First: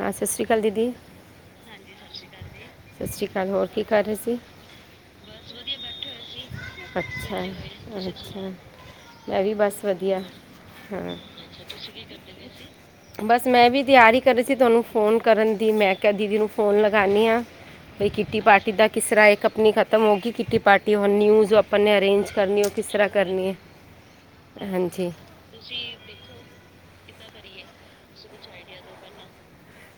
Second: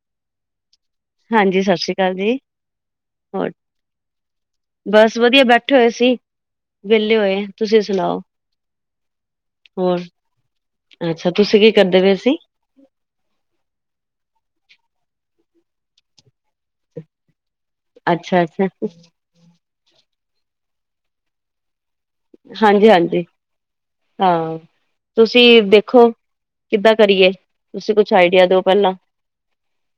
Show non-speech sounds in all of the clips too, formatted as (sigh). ਹਾਂ ਸਤਿ ਸ਼੍ਰੀ ਅਕਾਲ ਦੀਦੀ। ਹਾਂ ਜੀ ਸਤਿ ਸ੍ਰੀ ਅਕਾਲ ਜੀ। ਸਤਿ ਸ਼੍ਰੀ ਅਕਾਲ ਹੋਰ ਕੀ ਕਰ ਰਹੇ ਸੀ ਬਸ ਵਧੀਆ ਬੈਠੇ ਹੋਏ ਸੀ। ਵਿਹਲੇ ਹੋਏ ਅੱਛਾ ਤੁਸੀਂ ਸੁਣਾਓ ਅੱਛਾ। ਮੈਂ ਵੀ ਬਸ ਹੋਰ ਵਧੀਆ ਹਾਂ ਅੱਛਾ ਤੁਸੀਂ ਕੀ ਕਰਦੇ ਪਏ ਸੀ? ਬਸ ਮੈਂ ਵੀ ਤਿਆਰੀ ਕਰ ਰਹੀ ਸੀ ਤੁਹਾਨੂੰ ਫੋਨ ਕਰਨ ਦੀ ਮੈਂ ਕਿਹਾ ਦੀਦੀ ਨੂੰ ਫ਼ੋਨ ਲਗਾਉਂਦੀ ਹਾਂ। ਬਾਈ ਕਿੱਟੀ ਅੱਛਾ ਅੱਛਾ ਪਾਰਟੀ ਦਾ ਕਿਸ ਤਰ੍ਹਾਂ ਇੱਕ ਆਪਣੀ ਖਤਮ ਹੋ ਗਈ ਕਿੱਟੀ ਪਾਰਟੀ। ਹੁਣ ਨਿਊ। ਆਪਾਂ ਨੇ ਅਰੇਂਜ ਕਰਨੀ ਉਹ ਕਿਸ ਹਾਂਜੀ ਤਰ੍ਹਾਂ ਹਾਂਜੀ ਕਰਨੀ ਹੈ? ਹਾਂ ਹਾਂਜੀ ਤੁਸੀਂ ਦੇਖੋ ਕਿੱਦਾਂ। ਕਰੀਏ ਤੁਸੀਂ ਕੁਝ ਆਈਡੀਆ ਦਿਓ ਪਹਿਲਾਂ।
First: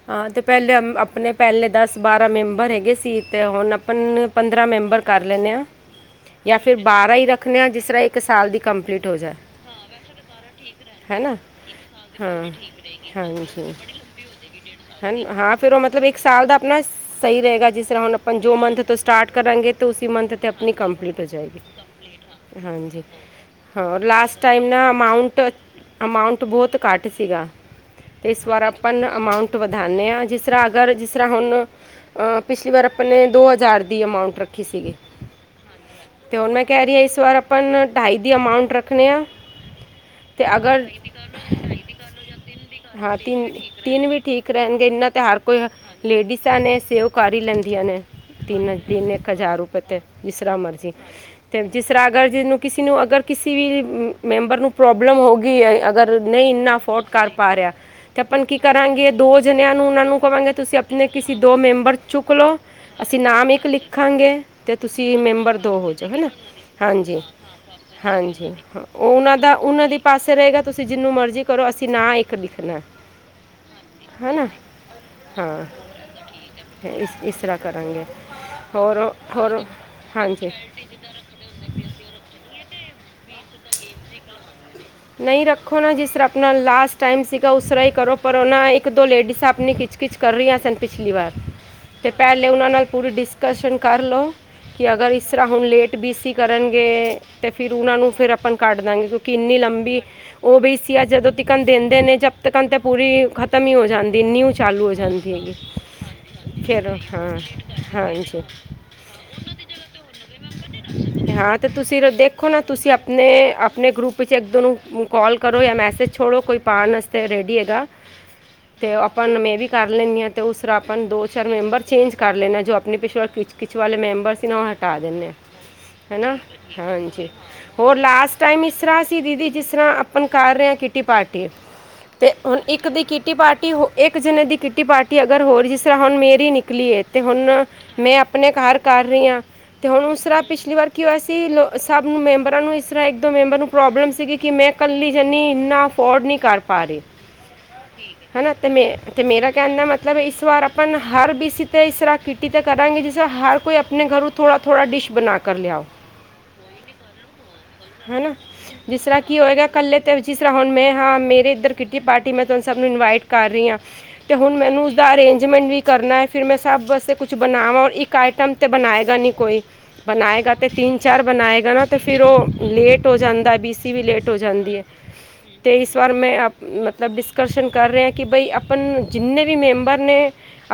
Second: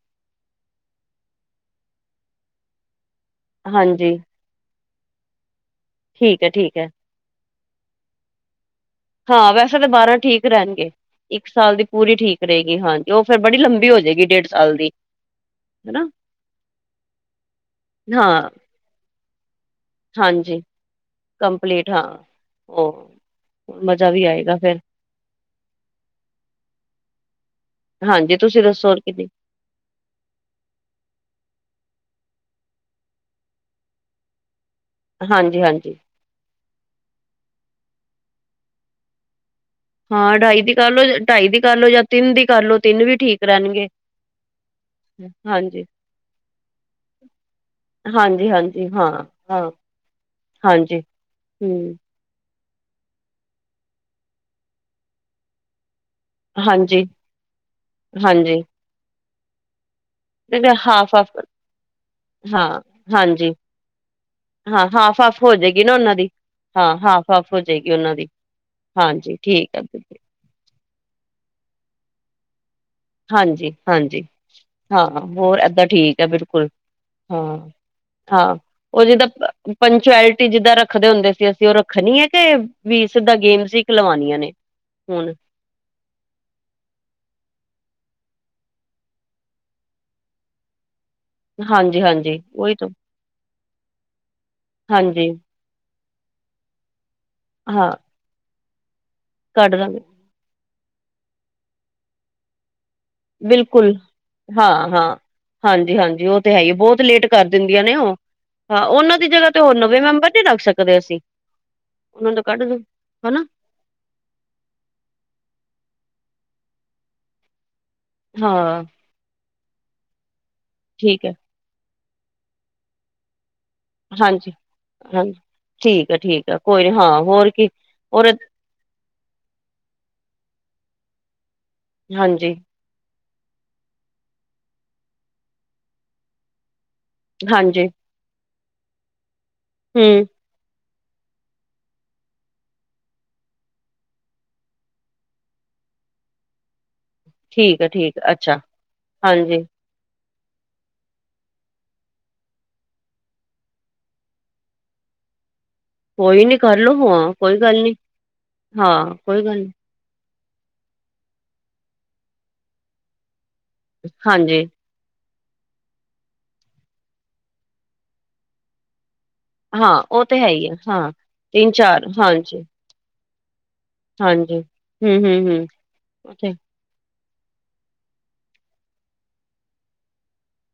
ਹਾਂ ਤੇ ਪਹਿਲੇ ਆਪਣੇ ਪਹਿਲੇ ਦਸ ਬਾਰਾਂ ਮੈਂਬਰ ਹੈਗੇ ਸੀ। ਅਤੇ ਹੁਣ ਆਪਾਂ ਹਾਂਜੀ ਪੰਦਰਾਂ ਮੈਂਬਰ ਕਰ ਲੈਂਦੇ ਹਾਂ ਠੀਕ ਹੈ ਜਾਂ ਫਿਰ ਠੀਕ ਹੈ ਬਾਰਾਂ ਹੀ ਰੱਖ। ਰੱਖਦੇ ਹਾਂ ਜਿਸ ਤਰ੍ਹਾਂ ਇੱਕ ਸਾਲ ਦੀ। ਕੰਪਲੀਟ ਹੋ ਹਾਂ ਜਾਏ ਵੈਸੇ ਤਾਂ ਬਾਰਾਂ ਠੀਕ ਰਹਿਣਗੇ। ਹੈ ਨਾ ਇੱਕ ਸਾਲ ਦੀ ਪੂਰੀ ਠੀਕ ਰਹੇਗੀ। ਹਾਂ ਉਹ ਫੇਰ ਬੜੀ ਲੰਬੀ ਹੋ ਜਾਏਗੀ ਡੇਢ। ਸਾਲ ਦੀ ਹਨ ਹਾਂ ਫੇਰ ਉਹ ਮਤਲਬ ਹਨਾ ਇੱਕ ਸਾਲ ਦਾ ਆਪਣਾ ਸਹੀ ਰਹੇਗਾ ਜਿਸ ਤਰ੍ਹਾਂ ਹੁਣ ਆਪਾਂ ਹਾਂ ਜੋ ਮੰਥ ਤੋਂ। ਸਟਾਰਟ ਕਰਾਂਗੇ ਤਾਂ ਉਸੀ ਮੰਥ 'ਤੇ ਹਾਂਜੀ ਆਪਣੀ ਕੰਪਲੀਟ ਹੋ ਜਾਏਗੀ। ਕੰਪਲੀਟ ਹਾਂ ਹਾਂ ਜੀ। ਉਹ ਹੋਰ ਮਜ਼ਾ ਵੀ ਲਾਸਟ ਆਏਗਾ ਟਾਈਮ ਫੇਰ ਨਾ ਅਮਾਊਟ ਅਮਾਊਂਟ ਬਹੁਤ ਘੱਟ ਸੀਗਾ। ਹਾਂਜੀ ਇਸ ਵਾਰ ਤੁਸੀਂ ਆਪਾ ਦੱਸੋ ਨਾ ਐਮ। ਕਿੰਨੀ ਹੁਣ ਤੋਂ ਵਧਾਉਨੇ ਆ ਜਿਸ ਤਰ੍ਹਾਂ ਅਗਰ ਜਿਸ ਤਰ੍ਹਾਂ ਹੁਣ ਆ ਪਿਛਲੀ ਵਾਰ ਆਪਾਂ ਨੇ ਦੋ ਹਜ਼ਾਰ ਦੀ ਐਮਾਊਂਟ। ਸੀਗੀ ਹਾਂਜੀ ਹਾਂਜੀ ਤੇ ਉਹ ਮੈਂ ਕਹਿ ਰਹੀ ਇਸ ਵਾਰ ਆਪਾਂ ਨਾ ਢਾਈ। ਦੀ ਅਮਾਊਂਟ ਰੱਖਣੇ ਹਾਂ। ਹਾਂ ਢਾਈ ਦੀ ਕਰ ਲ ਲੋ। ਢਾਈ ਦੀ ਕਰ ਲੋ ਜਾਂ ਤਿੰਨ ਦੀ ਕਰ ਲੋ ਤਿੰਨ ਵੀ ਠੀਕ ਰਹਿਣਗੇ। ਤਿੰਨ ਵੀ ਠੀਕ ਰਹਿਣਗੇ। ਇੰਨਾ ਤੇ ਹਰ ਕੋਈ ਹਾਂਜੀ ਲੇਡੀਸਾਂ ਨੇ ਸੇਵ ਕਰ ਹੀ ਲੈਂਦੀਆਂ ਨੇ। ਹਾਂਜੀ ਤਿੰਨ ਹਾਂਜੀ ਤਿੰਨ ਹਾਂ ਇੱਕ ਹਜ਼ਾਰ ਹਾਂ ਰੁਪਏ ਤੇ ਜਿਸਰਾ ਮਰਜੀ ਹਾਂਜੀ ਤੇ ਹੂੰ ਜਿਸਰਾ ਅਗਰ ਜਿਹਨੂੰ। ਕਿਸੇ ਨੂੰ ਅਗਰ ਕਿਸੇ ਵੀ ਮੈਂਬਰ ਨੂੰ ਪ੍ਰੋਬਲਮ ਹੋ ਗਈ ਅਗਰ। ਨਹੀਂ ਇੰਨਾ ਹਾਂਜੀ ਅਫੋਰਡ ਕਰ ਪਾ ਰਿਹਾ ਤੇ ਆਪਾਂ ਕੀ ਹਾਂਜੀ ਕਰਾਂਗੇ ਦੋ ਜਣਿਆਂ ਨੂੰ ਉਹਨਾਂ ਨੂੰ। ਹੋਵਾਂਗੇ। ਤੁਸੀਂ ਆਪਣੇ ਹਾਫ ਕਿਸੀ ਹਾਫ ਦੋ ਮੈਂਬਰ ਚੁੱਕ ਲਓ। ਹਾਂ ਅਸੀਂ ਨਾਮ ਹਾਂਜੀ ਇੱਕ ਲਿਖਾਂਗੇ ਤੇ ਹਾਂ ਤੁਸੀਂ। ਹਾਫ ਹਾਫ ਮੈਂਬਰ ਦੋ ਜਾਏਗੀ ਹੋ ਨਾ ਜਾ ਉਹਨਾਂ ਹਨਾ। ਦੀ ਹਾਂ ਜੀ ਹਾਫ ਹਾਫ ਹੋ ਜਾਏਗੀ ਉਹਨਾਂ ਹਾਂ ਦੀ ਜੀ। ਹਾਂਜੀ ਉਹ ਦਾ ਠੀਕ ਹੈ ਉਹਨਾਂ ਦੀ ਦੀਦੀ, ਪਾਸੇ। ਦੱਸ ਰਹੇਗਾ। ਤੁਸੀਂ ਜਿਹਨੂੰ ਮਰਜ਼ੀ ਕਰੋ ਅਸੀਂ ਨਾ ਇੱਕ ਲਿਖਣਾ। ਹਾਂ ਜੀ ਹਾਂ ਜੀ। ਹੈ ਨਾ ਹਾਂ ਹੋਰ ਏਦਾਂ ਠੀਕ ਹੈ ਬਿਲਕੁਲ। ਤੇ ਇਸ ਇਸ ਹਾਂ ਤਰ੍ਹਾਂ ਕਰਾਂਗੇ। ਹਾਂ ਉਹ ਹੋਰ ਜਿੱਦਾਂ ਹੋਰ ਪੰਚੁਐਲਿਟੀ ਹਾਂਜੀ ਜਿੱਦਾਂ ਰੱਖਦੇ ਹੁੰਦੇ ਸੀ ਅਸੀਂ ਉਹ ਰੱਖਣੀ ਹੈ ਕਿ ਵੀ ਸਿੱਧਾ ਗੇਮ ਖਲਵਾਨੀਆਂ ਨੇ। ਹੁਣ ਨਹੀਂ ਰੱਖੋ ਨਾ ਜਿਸ ਤਰਾਂ ਆਪਣਾ ਲਾਸਟ ਟਾਈਮ ਸੀਗਾ ਉਸਰਾ ਹੀ ਕਰੋ। ਪਰ ਉਹਨਾ ਇੱਕ ਦੋ ਲੇਡੀਜ਼ ਆਪਨੀ ਖਿੱਚ-ਖਿੱਚ ਕਰ ਰਹੀਆਂ ਸਨ ਪਿਛਲੀ ਵਾਰ। ਹਾਂਜੀ ਤੇ ਹਾਂਜੀ ਪਹਿਲੇ ਉਹਨਾਂ ਉਹੀ ਨਾਲ ਤਾਂ ਪੂਰੀ ਡਿਸਕਸ਼ਨ ਕਰ ਲਓ। ਕਿ ਅਗਰ ਹਾਂਜੀ ਇਸਰਾ ਹੁਣ ਲੇਟ ਬੀ ਸੀ ਕਰਨਗੇ ਤੇ ਫਿਰ ਹਾਂ ਉਹਨਾਂ ਨੂੰ ਫਿਰ ਅਪਨ ਕੱਢ ਦਾਂਗੇ ਕਿੂੰ ਕਿੰਨੀ ਲੰ ਕੱਢ ਦਾਂਗੇ ਉਹ ਬ ਸੀ ਆ ਜਦੋਂ ਤਿਕਣ ਦਿੰਦੇ ਨੇ ਜਬਤ ਕਰਨ ਤੇ ਪੂਰੀ ਖ਼ਤਮ ਹੀ ਹੋ ਬਿਲਕੁਲ ਜਾਂਦੀ ਨਿਊ ਹਾਂ ਚਾਲੂ ਹੋ ਹਾਂ ਜਾਂਦੀ ਹੈਗੀ, ਹਾਂਜੀ ਹਾਂਜੀ ਉਹ ਤੇ ਹੈ ਹੀ ਫੇਰ ਬਹੁਤ ਲੇਟ ਹਾਂ। ਕਰ ਦਿੰਦੀਆਂ ਉਹ ਹਾਂਜੀ ਹਾਂ ਉਹਨਾਂ ਦੀ ਜਗਾ ਤੇ ਹੋਰ ਨਵੇਂ ਮੈਂਬਰ ਨੀ ਰੱਖ ਸਕਦੇ ਅਸੀ। ਹਾਂ ਤੇ ਤੁਸੀਂ ਦੇਖੋ ਨਾ ਤੁਸੀਂ ਆਪਨੇ ਹਨਾ ਆਪਨੇ ਗਰੁੱਪ ਚ ਇੱਕ ਦੋ ਨੂੰ ਕਾਲ ਕਰੋ ਯਾ ਮੈਸੇਜ ਛੋੜੋ ਕੋਈ ਪਾਨ ਵਾਸਤੇ ਰੈਡੀ ਹੈਗਾ ਹਾਂ ਤੋਂ ਆਪਾ ਨੂੰ ਮੈਂ ਵੀ ਕਰ ਲੇਨੀ ਹਾਂ ਤੇ ਉਸਰਾ ਆਪਨ ਠੀਕ ਦੋ ਹੈ ਚਾਰ ਮੈਂਬਰ ਚੇਂਜ ਕਰ ਲੈਣਾ ਜੋ ਆਪਣੇ ਪਿਸ (unintelligible) ਕਿਛ ਵਾਲੇ ਮੈਂਬਰ ਸੀ ਹਾਂਜੀ ਨਾ ਉਹ ਹਟਾ ਦਿੰਨੇ ਆ। ਹਾਂਜੀ ਠੀਕ ਹੈ ਹਨਾ, ਠੀਕ ਹੈ ਕੋਈ ਨੀ ਹਾਂ ਹਾਂਜੀ ਕੀ ਹੋਰ ਔਰ ਲਾਸਟ ਟਾਈਮ ਇਸਰਾ ਸੀ ਦੀਦੀ ਜਿਸ ਤਰ੍ਹਾਂ ਕਰ ਰਿਹੇ ਆ ਕਿੱਟੀ ਪਾਰਟੀ ਤੇ ਹਾਂਜੀ ਹੁਣ ਇੱਕ ਦੀ ਕੀ ਕਿੱਟੀ ਪਾਰਟੀ ਹੋ ਇੱਕ ਜਣੇ ਦੀ ਕਿੱਟੀ ਪਾਰਟੀ ਅਗਰ ਹੋਰ ਜਿਸ ਤਰ੍ਹਾਂ ਹੁਣ ਮੇਰੀ ਨਿਕਲੀ ਹੈ। ਤੇ ਹੁਣ ਹਾਂਜੀ ਮੈਂ ਆਪਣੇ ਘਰ ਕਰ ਰਹੀ ਹਾਂ ਤੇ ਹੁਣ ਉਸ ਹਮ ਤਰਾ ਪਿਛਲੀ ਵਾਰ ਕੀ ਹੋਇਆ ਸੀ ਲੋ ਸਭ ਨੂੰ ਮੈਂਬਰਾਂ ਨੂੰ ਇਸਰਾ ਇੱਕ ਦੋ ਮੈਂਬਰ ਨੂੰ ਪ੍ਰੋਬਲਮ ਸੀਗੀ। ਕਿ ਮੈਂ ਕੱਲੀ ਜਨੀ ਇੰਨਾ ਅਫੋਰਡ ਨਹੀਂ ਕਰ ਪਾ ਰਹੀ। ਠੀਕ ਹੈ ਠੀਕ ਹੈ ਹਨਾ ਅੱਛਾ ਤੇ ਮੇ ਤੇ ਮੇਰਾ ਹਾਂਜੀ ਕਹਨ ਦਾ ਮਤਲਬ ਇਸ ਵਾਰ ਅਪਨ ਹਰ ਬੀ ਸੀ ਤੇ ਇਸਰਾ ਕਿੱਟੀ ਤੇ ਕਰਾਂਗੇ ਜਿਸ ਤਰ੍ਹਾਂ ਹਰ ਕੋਈ ਆਪਣੇ ਘਰੋਂ ਥੋੜ੍ਹਾ-ਥੋੜ੍ਹਾ ਡਿਸ਼ ਬਣਾ ਕਰ ਲਿਆਓ। ਕੋਈ ਨੀ ਕਰਲੋ ਹਾਂ ਕੋਈ ਗੱਲ ਨੀ ਹੈ ਨਾ ਹਾਂ। ਜਿਸ ਤਰ੍ਹਾਂ ਕੀ ਕੋਈ ਗੱਲ ਹੋਏਗਾ ਨੀ ਕੱਲੇ ਤਾਂ ਜਿਸ ਤਰ੍ਹਾਂ ਹੁਣ ਮੈਂ ਹਾਂ ਮੇਰੇ ਇੱਧਰ ਕੀਤੀ ਪਾਰਟੀ ਮੈਂ ਤੁਹਾਨੂੰ ਸਭ ਨੂੰ ਇਨਵਾਈਟ ਕਰ ਰਹੀ ਹਾਂ ਤੇ ਹੁਣ ਹਾਂਜੀ ਮੈਨੂੰ ਉਸਦਾ ਅਰੇਂਜ ਮੈਂਟ ਵੀ ਕਰਨਾ ਹੈ ਫਿਰ ਮੈਂ ਸਭ ਆਸੇ ਕੁਛ ਬਣਾਵਾਂ ਇੱਕ ਆਈਟਮ ਤੇ ਬਨਾਏਗਾ ਨੀ। ਕੋਈ ਹਾਂ ਉਹ ਹੈ ਬਣਾਏਗਾ ਤੇ ਹੀ ਹੈ ਹਾਂ ਤਿੰਨ-ਚਾਰ ਤਿੰਨ ਬਣਾਏਗਾ ਨਾ ਤਾਂ ਚਾਰ ਫਿਰ ਉਹ ਹਾਂਜੀ ਲੇਟ ਹੋ ਜਾਂਦ ਬੀ ਸੀ ਵੀ ਲੇਟ ਹੋ ਹਾਂਜੀ ਜਾਂਦੀ ਹੈ ਹਮ ਹਮ ਹਮ ਤੇ ਇਸ ਵਾਰ ਮੈਂ ਅੱਛਾ ਮਤਲਬ ਡਿਸਕ ਕਸ਼ਣ ਕਰ ਰਿਹੇ ਹ ਕਿ ਬਈ ਅਪਨ ਜਿੰਨੇ ਵੀ ਮੈਂਬਰ ਨੇ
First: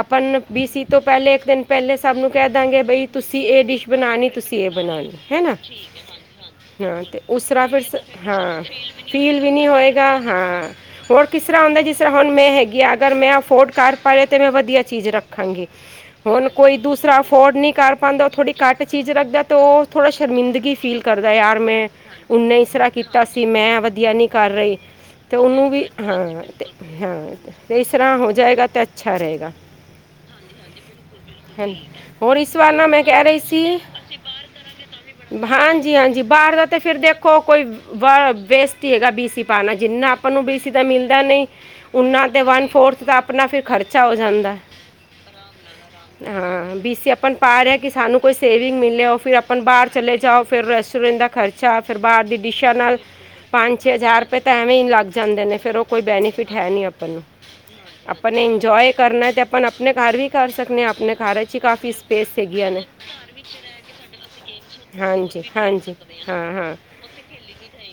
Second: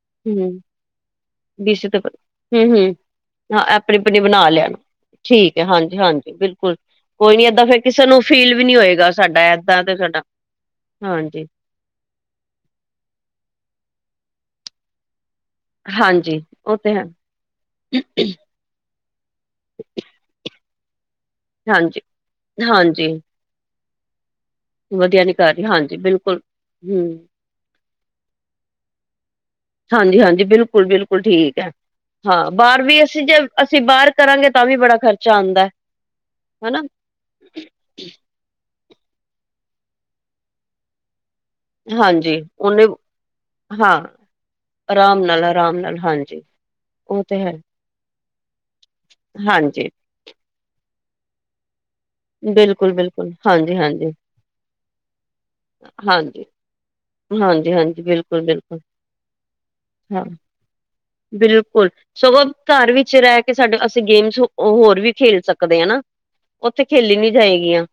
ਆਪਨ ਹੂੰ, ਬੀ ਸੀ ਤੋਂ ਪਹਿਲੇ ਇੱਕ ਦਿਨ ਬੀਸੀ ਪਹਿਲੇ ਤੇ ਸਭ ਨੂੰ ਕਹਿ ਦਾਂਗੇ ਹੂੰ-ਹੂੰ ਬਈ ਤੁਸੀਂ ਹਾਂ ਇਹ ਡਿਸ਼ ਐਪਣੀ-ਆਪਣੀ ਬਣਾਣੀ ਬਣਾ ਤੁਸੀਂ ਲਿਆਣਾ। ਬਣਾਣੀ ਹੈ ਨਾ, ਠੀਕ ਐ ਹਾਂਜੀ-ਹਾਂਜੀ ਬਿਲਕੁਲ। ਹਾਂ ਤੇ ਕੋਈ ਨੀ ਏਦਾਂ ਉਸਰਾ ਫੇਰ ਕਿਸੇ ਨੂੰ ਫੀਲ ਹਾਂ ਵੀ ਨੀ ਹੋਏਗਾ ਫੀਲ ਸਾਡਾ ਵੀ ਨਹੀ ਏਦਾਂ ਤੇ ਹੋਏਗਾ ਸਾਡਾ ਹਾਂ ਹੋਰ ਹਾਂਜੀ। ਕਿਸਰਾ ਹੁੰਦਾ ਜਿਸਰਾ ਹੁਣ ਮੈਂ ਹੈਗੀ ਹ ਅਗਰ ਮੈਂ ਅਫੋਡ ਕਰ ਪਾ ਰਿਹਾ ਤੇ ਮੈਂ ਵਧੀਆ ਚੀਜ਼ ਰੱਖ ਖਾਂਗੀ ਹਾਂਜੀ ਹੁਣ ਓ ਕੋਈ ਤੇ ਹੈ ਦੂਸਰਾ ਅਫੋਡ ਨਹੀਂ ਕਰ ਪਾਦਾ ਉਹ ਥੋੜੀ ਘੱਟ ਚੀਜ਼ ਰੱਖਦਾ ਤੇ ਉਹ ਥੋੜਾ ਸ਼ਰਮਿੰਦਗੀ ਫੀਲ ਕਰਦਾ ਯਾਰ ਮੈਂ ਉਨੇ ਇਸਰਾ ਹਾਂਜੀ-ਹਾਂਜੀ ਕੀਤਾ ਸੀ ਮੈਂ ਵਧੀਆ ਨੀ ਕਰ ਰਹੀ ਵਧੀਆ ਨੀ ਤੇ ਕਰ ਰਹੀ ਉਹਨੂੰ ਵੀ ਹਾਂਜੀ ਬਿਲਕੁਲ। ਹਾਂ ਤੇ ਹੂੰ ਹਾਂ ਤਰਾ ਹੋ ਜਾਏਗਾ ਤਾਂ ਅੱਛਾ ਰਹੇਗਾ। ਹਾਂਜੀ-ਹਾਂਜੀ ਬਿਲਕੁਲ-ਬਿਲਕੁਲ ਠੀਕ ਹੈ ਨਾ। ਹੋਰ ਹਾਂ ਇਸ ਬਾਹਰ ਵੀ ਅਸੀਂ ਜੇ ਅਸੀਂ ਬਾਹਰ ਕਰਾਂਗੇ ਤਾਂ ਵੀ ਬੜਾ ਖਰਚਾ ਆਂਦਾ ਹਾਂਜੀ-ਹਾਂਜੀ ਬਾਹਰ ਦਾ ਤੇ ਹਨਾ। ਫਿਰ ਦੇਖੋ ਕੋਈ ਵਾ ਵੇਸਟ ਹੀ ਹੈਗਾ ਬੀ ਸੀ ਪਾਉਣਾ ਜਿੰਨਾ ਆਪਾਂ ਨੂੰ ਬੀ ਸੀ ਦਾ ਮਿਲਦਾ ਨੀ ਉਹਨਾਂ ਹਾਂਜੀ ਤੇ ਓਨੇ ਵਨ-ਫੋਰਥ ਦਾ ਆਪਣਾ ਫਿਰ ਹਾਂ ਖ਼ਰਚਾ ਹੋ ਜਾਂਦਾ। ਆਰਾਮ ਨਾਲ ਆਰਾਮ ਨਾਲ ਹਾਂਜੀ ਹਾਂ ਬੀਸੀ ਓ ਆਪਨ ਤੇ ਹੈ ਪਾ ਰੇ ਹਾਂ ਕੇ ਸਾਨੂੰ ਕੋਈ ਸੇਵਿੰਗ ਮਿਲੇ ਹੋ ਫਿਰ ਆਪਾਂ ਬਾਹਰ ਹਾਂਜੀ ਚਲੇ ਜਾਓ ਫਿਰ ਰੈਸਟੋਰੈਂਟ ਦਾ ਖਰਚਾ ਫਿਰ ਬਾਹਰ ਦੀ ਡਿਸ਼ਾਂ ਨਾਲ ਬਿਲਕੁਲ-ਬਿਲਕੁਲ ਪੰਜ-ਛੇ ਹਾਂਜੀ-ਹਾਂਜੀ। ਹਜ਼ਾਰ ਰੁਪਏ ਤਾਂ ਐਵੇਂ ਹੀ ਲੱਗ ਜਾਂਦੇ ਨੇ ਫਿਰ ਉਹ ਕੋਈ ਹਾਂਜੀ, ਬੈਨੀਫਿਟ ਹੈ ਨੀ ਅ ਹਾਂਜੀ, ਹਾਂਜੀ ਆਪਾਂ ਬਿਲਕੁਲ, ਨੇ ਬਿਲਕੁਲ ਇੰਜੋਏ ਕਰਨਾ ਤੇ ਆਪਨ ਆਪਨੇ ਘਰ ਹਾਂ ਵੀ ਕਰ ਸਕਦੇ ਹਾਂ ਆਪਣੇ ਘਰ ਚ ਹੀ ਬਿਲਕੁਲ ਕਾਫੀ ਸਪੇਸ ਸਗੋਂ ਹੈਗੀਆਂ ਨੇ ਘਰ ਵਿੱਚ ਰਹਿ ਕੇ ਸਾਡੇ ਅਸੀਂ ਗੇਮਸ ਹੋਰ ਵੀ ਖੇਲ ਹਾਂਜੀ ਸਕਦੇ ਹ ਹਾਂਜੀ ਨਾ ਹਾਂ ਹਾਂ ਉੱਥੇ ਖੇਲੀ ਨੀ ਜਾਏਗੀਆਂ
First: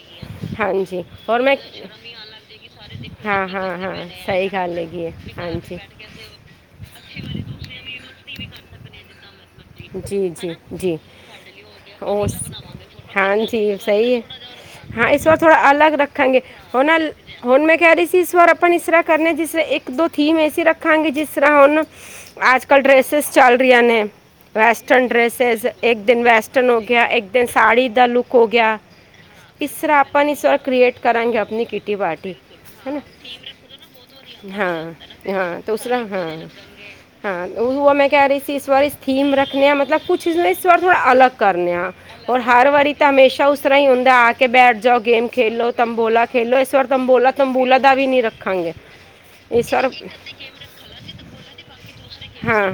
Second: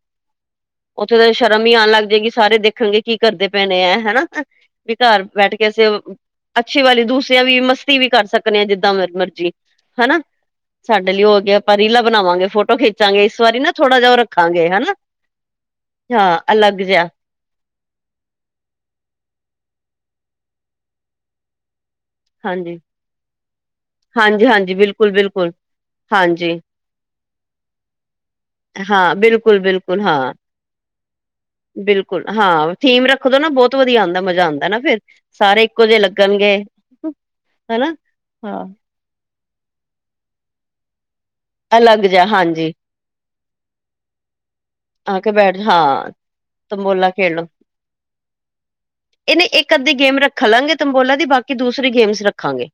ਹਾਂਜੀ ਉੱਥੇ ਤਾਂ ਹੋਰ ਮੈਂ ਸ਼ਰਮ ਹੀ ਆਉਣ ਲੱਗ ਜਾਏਗੀ ਸਾਰੇ ਦੇਖਣਗੇ ਕੀ ਹਾਂ ਕਰਦੇ ਪੇਣੇ ਐ। ਹਨਾ ਸਹੀ ਗੱਲ ਵੀ ਹੈਗੀ ਹੈ ਘਰ ਬੈਠ ਕੇ ਅਸੀੇ ਅੱਛੀ ਵਾਲੀ ਦੂਸਰਿਆਂ ਵੀ ਮਸਤੀ ਵੀ ਕਰ ਸਕਦੇ ਹਾਂ ਜਿੱਦਾਂ ਮ ਮਰਜ਼ੀ। ਮਤਲਬ ਹੈਨਾ ਜੀ ਜੀ ਜੀ ਸਾਡੇ ਲਈ ਹੋ ਗਿਆ ਆਪਾਂ ਰੀਲਾਂ ਉਸ ਬਣਾਵਾਂਗੇ ਫੋਟੋ ਖਿੱਚਾਂਗੇ ਇਸ ਵਾਰੀ ਹਾਂਜੀ ਨਾ ਥੋੜਾ ਸਹੀ ਜਿਹਾ। ਹੈ ਰੱਖਾਂਗੇ ਹੈਨਾ ਹਾਂ ਇਸ ਵਾਰ ਹਾਂ ਅਲੱਗ ਹੁਣ ਜਿਹਾ। ਅਲ- ਹੁਣ ਮੈਂ ਕਹਿ ਰਹੀ ਸੀ ਇਸ ਵਾਰ ਆਪਾਂ ਇਸ ਤਰ੍ਹਾਂ ਕਰਨਾ ਜਿਸ ਤਰ੍ਹਾਂ ਇੱਕ ਦੋ ਥੀਮ ਐਸੀ ਰੱਖਾਂਗੇ ਜਿਸ ਤਰ੍ਹਾਂ ਹੁਣ। ਅੱਜ ਹਾਂਜੀ, ਕੱਲ ਡ੍ਰੈਸਿਸ ਚੱਲ ਰਹੀਆਂ ਨੇ। ਹਾਂਜੀ, ਹਾਂਜੀ ਵੈਸਟਰਨ ਬਿਲਕੁਲ, ਬਿਲਕੁਲ ਡ੍ਰੈਸਿਸ ਇੱਕ ਦਿਨ ਹਾਂਜੀ ਵੈਸਟਰਨ ਹੋ ਗਿਆ ਇੱਕ ਦਿਨ ਸਾੜੀ ਦਾ ਲੁੱਕ ਹੋ ਗਿਆ। ਹਾਂ ਬਿਲਕੁਲ ਇਸ ਤਰ੍ਹਾਂ ਬਿਲਕੁਲ ਆਪਾਂ ਹਾਂ ਇਸ ਵਾਰ ਕ੍ਰੀਏਟ ਕਰਾਂਗੇ ਆਪਣੀ ਕਿਟੀ ਬਿਲਕੁਲ ਪਾਰਟੀ ਹਾਂ ਥੀਮ ਰੱਖਦੋ ਨਾ ਬਹੁਤ ਵਧੀਆ ਆਉਂ। ਦਾ ਮਜ਼ਾ ਆਉਂਦਾ ਨਾ ਫੇਰ ਸਾਰੇ ਇੱਕੋ ਜੇ ਲੱਗਣਗੇ। ਹਨਾ ਹਾਂ ਮੈਂ ਕਹਿ ਰਹੀ ਸੀ ਹਾਂ ਇਸ ਵਾਰ ਇਸ ਥੀਮ ਰੱਖਣੇ ਆ ਮਤਲਬ ਕੁਛ ਇਸ ਵਾਰ ਥੋੜ੍ਹਾ ਅਲਗ। ਕਰਨੇਆ ਅਲੱਗ ਜਾ ਔਰ ਹਰ ਹਾਂਜੀ ਵਾਰੀ ਤਾਂ ਹਮੇਸ਼ਾ ਉਸ ਤਰਾ ਹੀ। ਆ ਕੇ ਬੈਠ ਜਾਓ ਆ ਗੇਮ ਕੇ ਬੈਠ ਖੇਲੋ ਹਾਂ ਤੰਬੋਲਾ ਖੇਲੋ ਇਸ ਵਾਰ ਤੰਬੋਲਾ ਤੰਬੂਲਾ ਦਾ ਵੀ ਨੀ ਰੱਖਾਂਗੇ। ਇਹਨੇ ਇੱਕ ਅੱਧੀ ਗੇਮ ਰੱਖ ਲਾਂਗੇ ਤੰਬੋਲਾ ਦੀ ਬਾਕੀ ਦੂਸਰੀ ਗੇਮਸ ਰੱਖਾਂਗੇ।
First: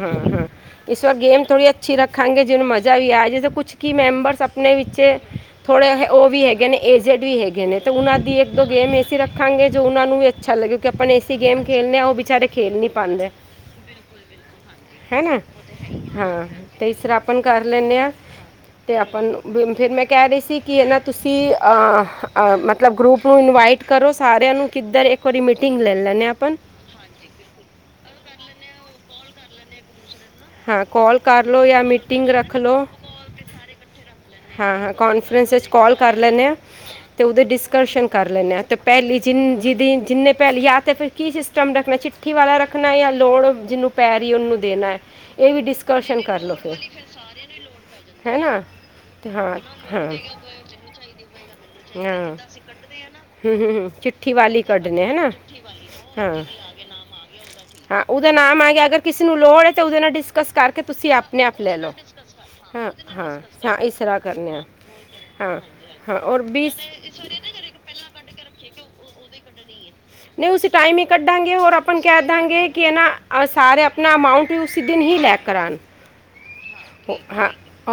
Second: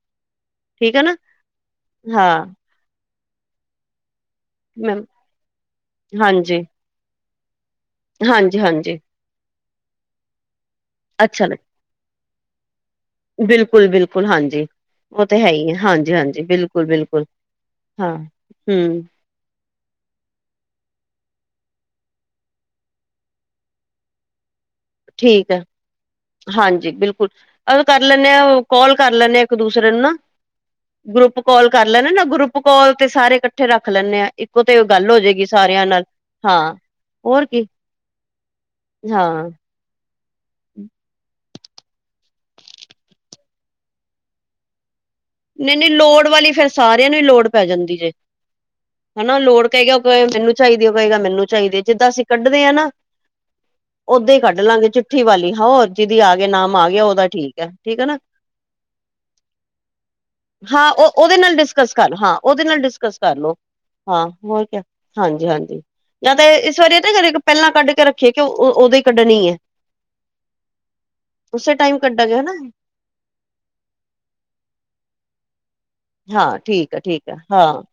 ਠੀਕ ਹੈ ਇਸ ਵਾਰ ਨਾ ਗੇਮ ਥੋੜੀ ਅੱਛੀ ਰੱਖਾਂਂਗੇ ਹਾਂ ਜਿਨੂੰ ਮਜ਼ਾ। ਵੀ ਆ ਜ ਕੁਛ ਕੀ ਮੈਂਬਰਸ ਆਪਣੇ ਵਿੱਚ ਮੈਮ ਥੋੜੇ ਉਹ ਵੀ ਹਾਂਜੀ ਹੈਗੇ ਨੇ ਏਜ਼ਡ ਵੀ ਹੈਗੇ ਨੇ। ਤੇ ਉਹਨਾਂ ਦੀ ਇੱਕ ਹਾਂਜੀ ਦੋ ਗੇਮ ਹਾਂਜੀ ਐਸੀ ਰੱਖਾਂਗੇ ਜੋ ਉਹਨਾਂ ਨੂੰ ਵੀ ਅੱਛਾ ਲਗੇ ਆਪਾਂ ਐਸੀ ਅੱਛਾ ਲ ਗੇਮ ਖੇਡਣੇ ਹਾਂ ਉਹ ਵਿਚਾਰੇ। ਖੇਲ ਨਹੀਂ ਪਾਉਂਦੇ ਬਿਲਕੁਲ ਬਿਲਕੁਲ ਹਾਂਜੀ। ਉਹ ਤਾਂ ਹੈ ਹੀ ਆ ਹਾਂਜੀ ਹਾਂਜੀ ਹਾਂ ਬਿਲਕੁਲ ਤੇ ਇਸ ਤਰ੍ਹਾਂ ਬਿਲਕੁਲ ਆਪਾਂ ਕਰ ਲੈਨੇ ਆ ਹਾਂ ਤੇ ਹਮ। ਆਪਾਂ ਨੂੰ- ਵੀ ਫਿਰ ਮੈਂ ਕਹਿ ਰਹੀ ਸੀ ਕਿ ਇਹ ਨਾ ਤੁਸੀਂ ਮਤਲਬ ਗਰੁੱਪ ਨੂੰ ਇਨਵਾਈਟ ਕਰੋ ਸਾਰਿਆਂ ਨੂੰ। ਕਿੱਧਰ ਇੱਕ ਵਾਰੀ ਠੀਕ ਹੈ ਮੀਟਿੰਗ ਲੈ ਲੈਨੇ ਆ ਆਪਾਂ ਹਾਂਜੀ ਬਿਲਕੁਲ ਕਰ ਲੈਂਨ ਹਾਂ ਕੋਲ ਕਰ ਲੈਂਦੇ ਹਾਂ। ਇੱਕ ਦੂਸਰੇ ਨੂੰ ਨਾ। ਹਾਂ ਕਾਲ ਗਰੁੱਪ ਲਓ ਕਾਲ ਜਾਂ ਕਰ ਲੈਣੇ ਨਾ ਮੀਟਿੰਗ ਰੱਖ ਗਰੁੱਪ ਲਓ ਕਾਲ ਤੇ ਸਾਰੇ ਇਕੱਠੇ ਰੱਖ ਲੈਣੇ ਆ। ਇੱਕੋ ਹਾਂ ਤੇ ਹਾਂ ਗੱਲ ਹੋ ਜਾਏਗੀ ਕੋਨਫਰੇਂਸ ਵਿੱਚ ਸਾਰਿਆਂ ਕਾਲ ਨਾਲ ਕਰ ਲੈਂਨੇ ਹਾਂ ਤੇ ਉਹਦੇ ਹੋਰ ਕੀ ਡਿਸਕਸ਼ਨ ਕਰ ਲੈਂਦੇ ਤੇ ਪਹਲੀ ਹਾਂ (unintelligible) ਜਿੰਨੇ ਭੈਣ ਯਾ ਤੇ ਫਿਰ ਕੀ ਸਿਸਟਮ ਰੱਖਣਾ ਚਿੱਠੀ ਵਾਲਾ ਰੱਖਣਾ ਜਾਂ ਲੋੜ ਜਿਹਨੂੰ ਪੈ ਰਹੀ ਹੈ ਉਹਨੂੰ ਦੇਣਾ। ਇਹ ਵੀ ਨਹੀਂ ਨਹੀਂ ਡਿਸਕਸ਼ਨ ਲੋੜ ਕਰ ਵਾਲੀ ਲਓ ਫੇਰ ਫਿਰ ਸਾਰਿਆਂ ਨੂੰ ਹੀ ਲੋੜ ਪੈ ਜਾਂਦੀ ਜੇ। ਹੈ ਨਾ ਤੇ ਜਿੰਨਾ ਹਾਂ ਹਾਂ ਲੋੜ ਕਹੇ ਉਹ ਹਾਂ ਕਹੇ ਮੈਨੂੰ ਚਾਹੀਦੀ ਉਹ ਕਹੇਗਾ ਮੈਨੂੰ ਚਾਹੀਦੀ ਏ ਜਿੱਦਾਂ ਅਸੀਂ ਹੂੰ, ਕੱਢਦੇ ਹਾਂ ਨਾ। ਹੂੰ, ਹੂੰ, ਚਿੱਠੀ ਓਦਾਂ ਹੀ ਕੱਢ ਵਾਲੀ ਲਾਂਗੇ ਕੱਢਨੇ ਹੈ ਚਿੱਠੀ ਨਾ ਵਾਲੀ ਹੋਰ ਜਿਹਦੀ ਆ ਗਿਆ ਨਾਮ ਆ ਗਿਆ ਉਹਦਾ ਠੀਕ ਹੈ ਠੀਕ ਹੈ ਨਾ। ਜਿਹਦਾ ਨਾਮ ਆ ਗਿਆ ਅਗਰ ਕਿਸੇ ਨੂੰ ਲੋੜ ਹੈ ਤਾਂ ਉਹਦੇ ਨਾਲ ਡਿਸਕਸ ਕਰਕੇ ਹਾਂ ਤੁਸੀਂ ਉਹ ਉਹਦੇ ਆਪਣੇ ਨਾਲ ਆਪ ਲੈ ਲਓ ਡਿਸਕਸ ਕਰ ਹਾਂ ਉਹਦੇ ਨਾਲ ਹੂੰ ਡਿਸਕਸ ਕਰ ਲੋ ਹਾਂ ਇਸ। ਹਾਂ ਕਰਨੇ ਆ ਹੋਰ ਕਯਾ ਹਾਂਜੀ ਹਾਂ ਹਾਂਜੀ। ਹਾਂ ਜਾਂ ਔਰ ਤੇ ਇਸ ਵਾਰੀ ਇਹ ਤਾਂ ਪਹਿਲਾਂ ਕੱਢ ਕੇ ਰੱਖੀਏ ਕਿ ਉਹ ਉਦੋਂ ਹੀ ਕੱਢਣੀ ਏ। ਨਹੀਂ ਉਸ ਟਾਈਮ ਹੀ ਕੱਢਾਂਗੇ ਹੋਰ ਉਸੇ ਆਪਾਂ ਟਾਈਮ ਕਹਿ ਕੱਢਾਂਗੇ ਹਨਾ ਦਾਂਗੇ ਕਿ ਨਾ ਸਾਰੇ ਆਪਣਾ ਅਮਾਊਂਟ ਹੀ। ਉਸੀ ਦਿਨ ਹੀ ਲੈ ਕਰ ਆਉਣ। ਹਾਂ ਠੀਕ ਹੈ ਠੀਕ ਹੈ ਹਾਂ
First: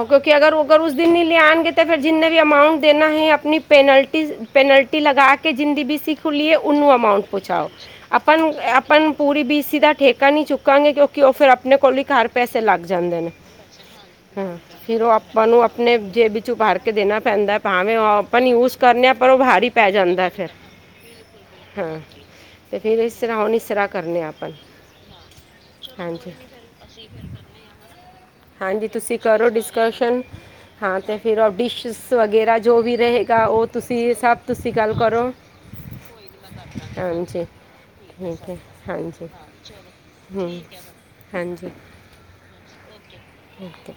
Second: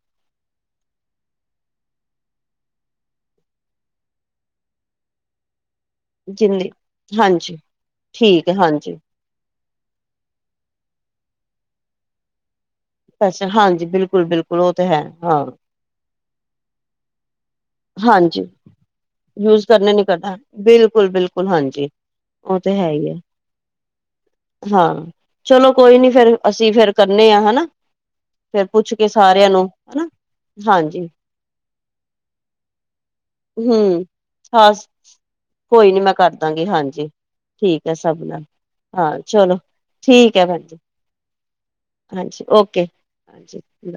ਕਿਉਂਕਿ ਅਗਰ ਉਹ। ਉਸ ਦਿਨ ਨਹੀਂ ਲੈ ਆਉਣਗੇ ਤਾਂ ਫਿਰ ਜਿੰਨੇ ਵੀ ਅਮਾਊਂਟ ਦੇਣਾ ਹੈ ਆਪਣੀ ਪੈਨਲਟੀ ਪੈਨਲਟੀ ਲਗਾ ਕੇ ਜੋ। ਜਿੰਨਦੀ ਬੀਸੀ ਖੁੱਲੀ ਏ ਜਿੰਨੀ ਉਹਨੂੰ ਅਮਾਊਂਟ ਹਾਂਜੀ ਪਹੁੰਚਾਓ ਆਪਾਂ ਠੀਕ ਨੂੰ ਹੈ ਆਪ ਹਾਂਜੀ ਪੂਰੀ ਬੀਸੀ। ਦਾ ਠੇਕਾ ਨਹੀਂ ਚੁੱਕਾਂਗੇ ਕਿਉਂਕਿ ਉਹ ਫਿਰ ਆਪਣੇ ਕੋਲ ਹੀ ਘਰ ਪੈਸੇ ਲੱਗ ਜਾਂਦੇ ਨੇ। ਪੈਸੇ ਹਾਂਜੀ ਬਿਲਕੁਲ ਹਾਂ ਬਿਲਕੁਲ ਤਾਂ ਫਿਰ ਹੈ ਉਹ ਹਾਂ ਆਪਾਂ ਨੂੰ ਆਪਣੇ ਜੇਬ ਵਿੱਚਓ ਭਾਰ ਕੇ ਦੇਣਾ ਪੈਂਦਾ ਏ ਭਾਵੇਂ ਹਾਂਜੀ ਓਪਨ ਯੂਜ ਕਰਨੇ ਆ ਪਰ ਉਹ ਯੂਜ ਭਾਰੀ ਪੈ ਕਰਨੇ ਨੀ ਜਾਂਦਾ ਕਰਦਾ ਫਿਰ ਬਿਲਕੁਲ ਬਿਲਕੁਲ ਹਾਂਜੀ ਹਾਂ। ਉਹ ਤੇ ਹੈ ਫਿਰ ਹੀ ਹੈ ਇਸਤਰ੍ਹਾਂ ਹੁਣ ਇਸਤਰਾਂ ਕਰਨੇਆ ਆਪ। ਹਾਂ ਚਲੋ ਕੋਈ ਨੀ ਫੇਰ ਅਸੀਂ ਫੇਰ ਕਰਨੇ ਆ ਹੈਨਾ। ਹਾਂਜੀ ਤੁਸੀਂ ਕਰੋ ਡਿਸਕਸ਼ਨ ਹਾਂ ਹਾਂਜੀ ਤੇ ਫਿਰ ਉਹ ਡਿਸ਼ਿਸ ਵਗ। ਮੇਰਾ ਜੋ ਵੀ ਰਹੇਗਾ ਉਹ ਹਮ ਤੁਸੀਂ ਸਭ ਤੁਸੀਂ ਹਾਂ ਗੱਲ ਕਰੋ। ਕੋਈ ਨੀ ਮੈਂ ਕਰ ਦਾਂਗੀ ਹਾਂਜੀ ਠੀਕ ਹੈ ਸਭ ਨਾਲ ਠੀਕ ਹੈ ਹਾਂ ਹਾਂਜੀ ਚਲੋ। ਠੀਕ ਹੈ ਹੂੰ ਭੈਣ ਜੀ ਹਾਂਜੀ ਹਾਂਜੀ ਓਕੇ। ਹਾਂਜੀ। Okay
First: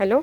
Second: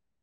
hello.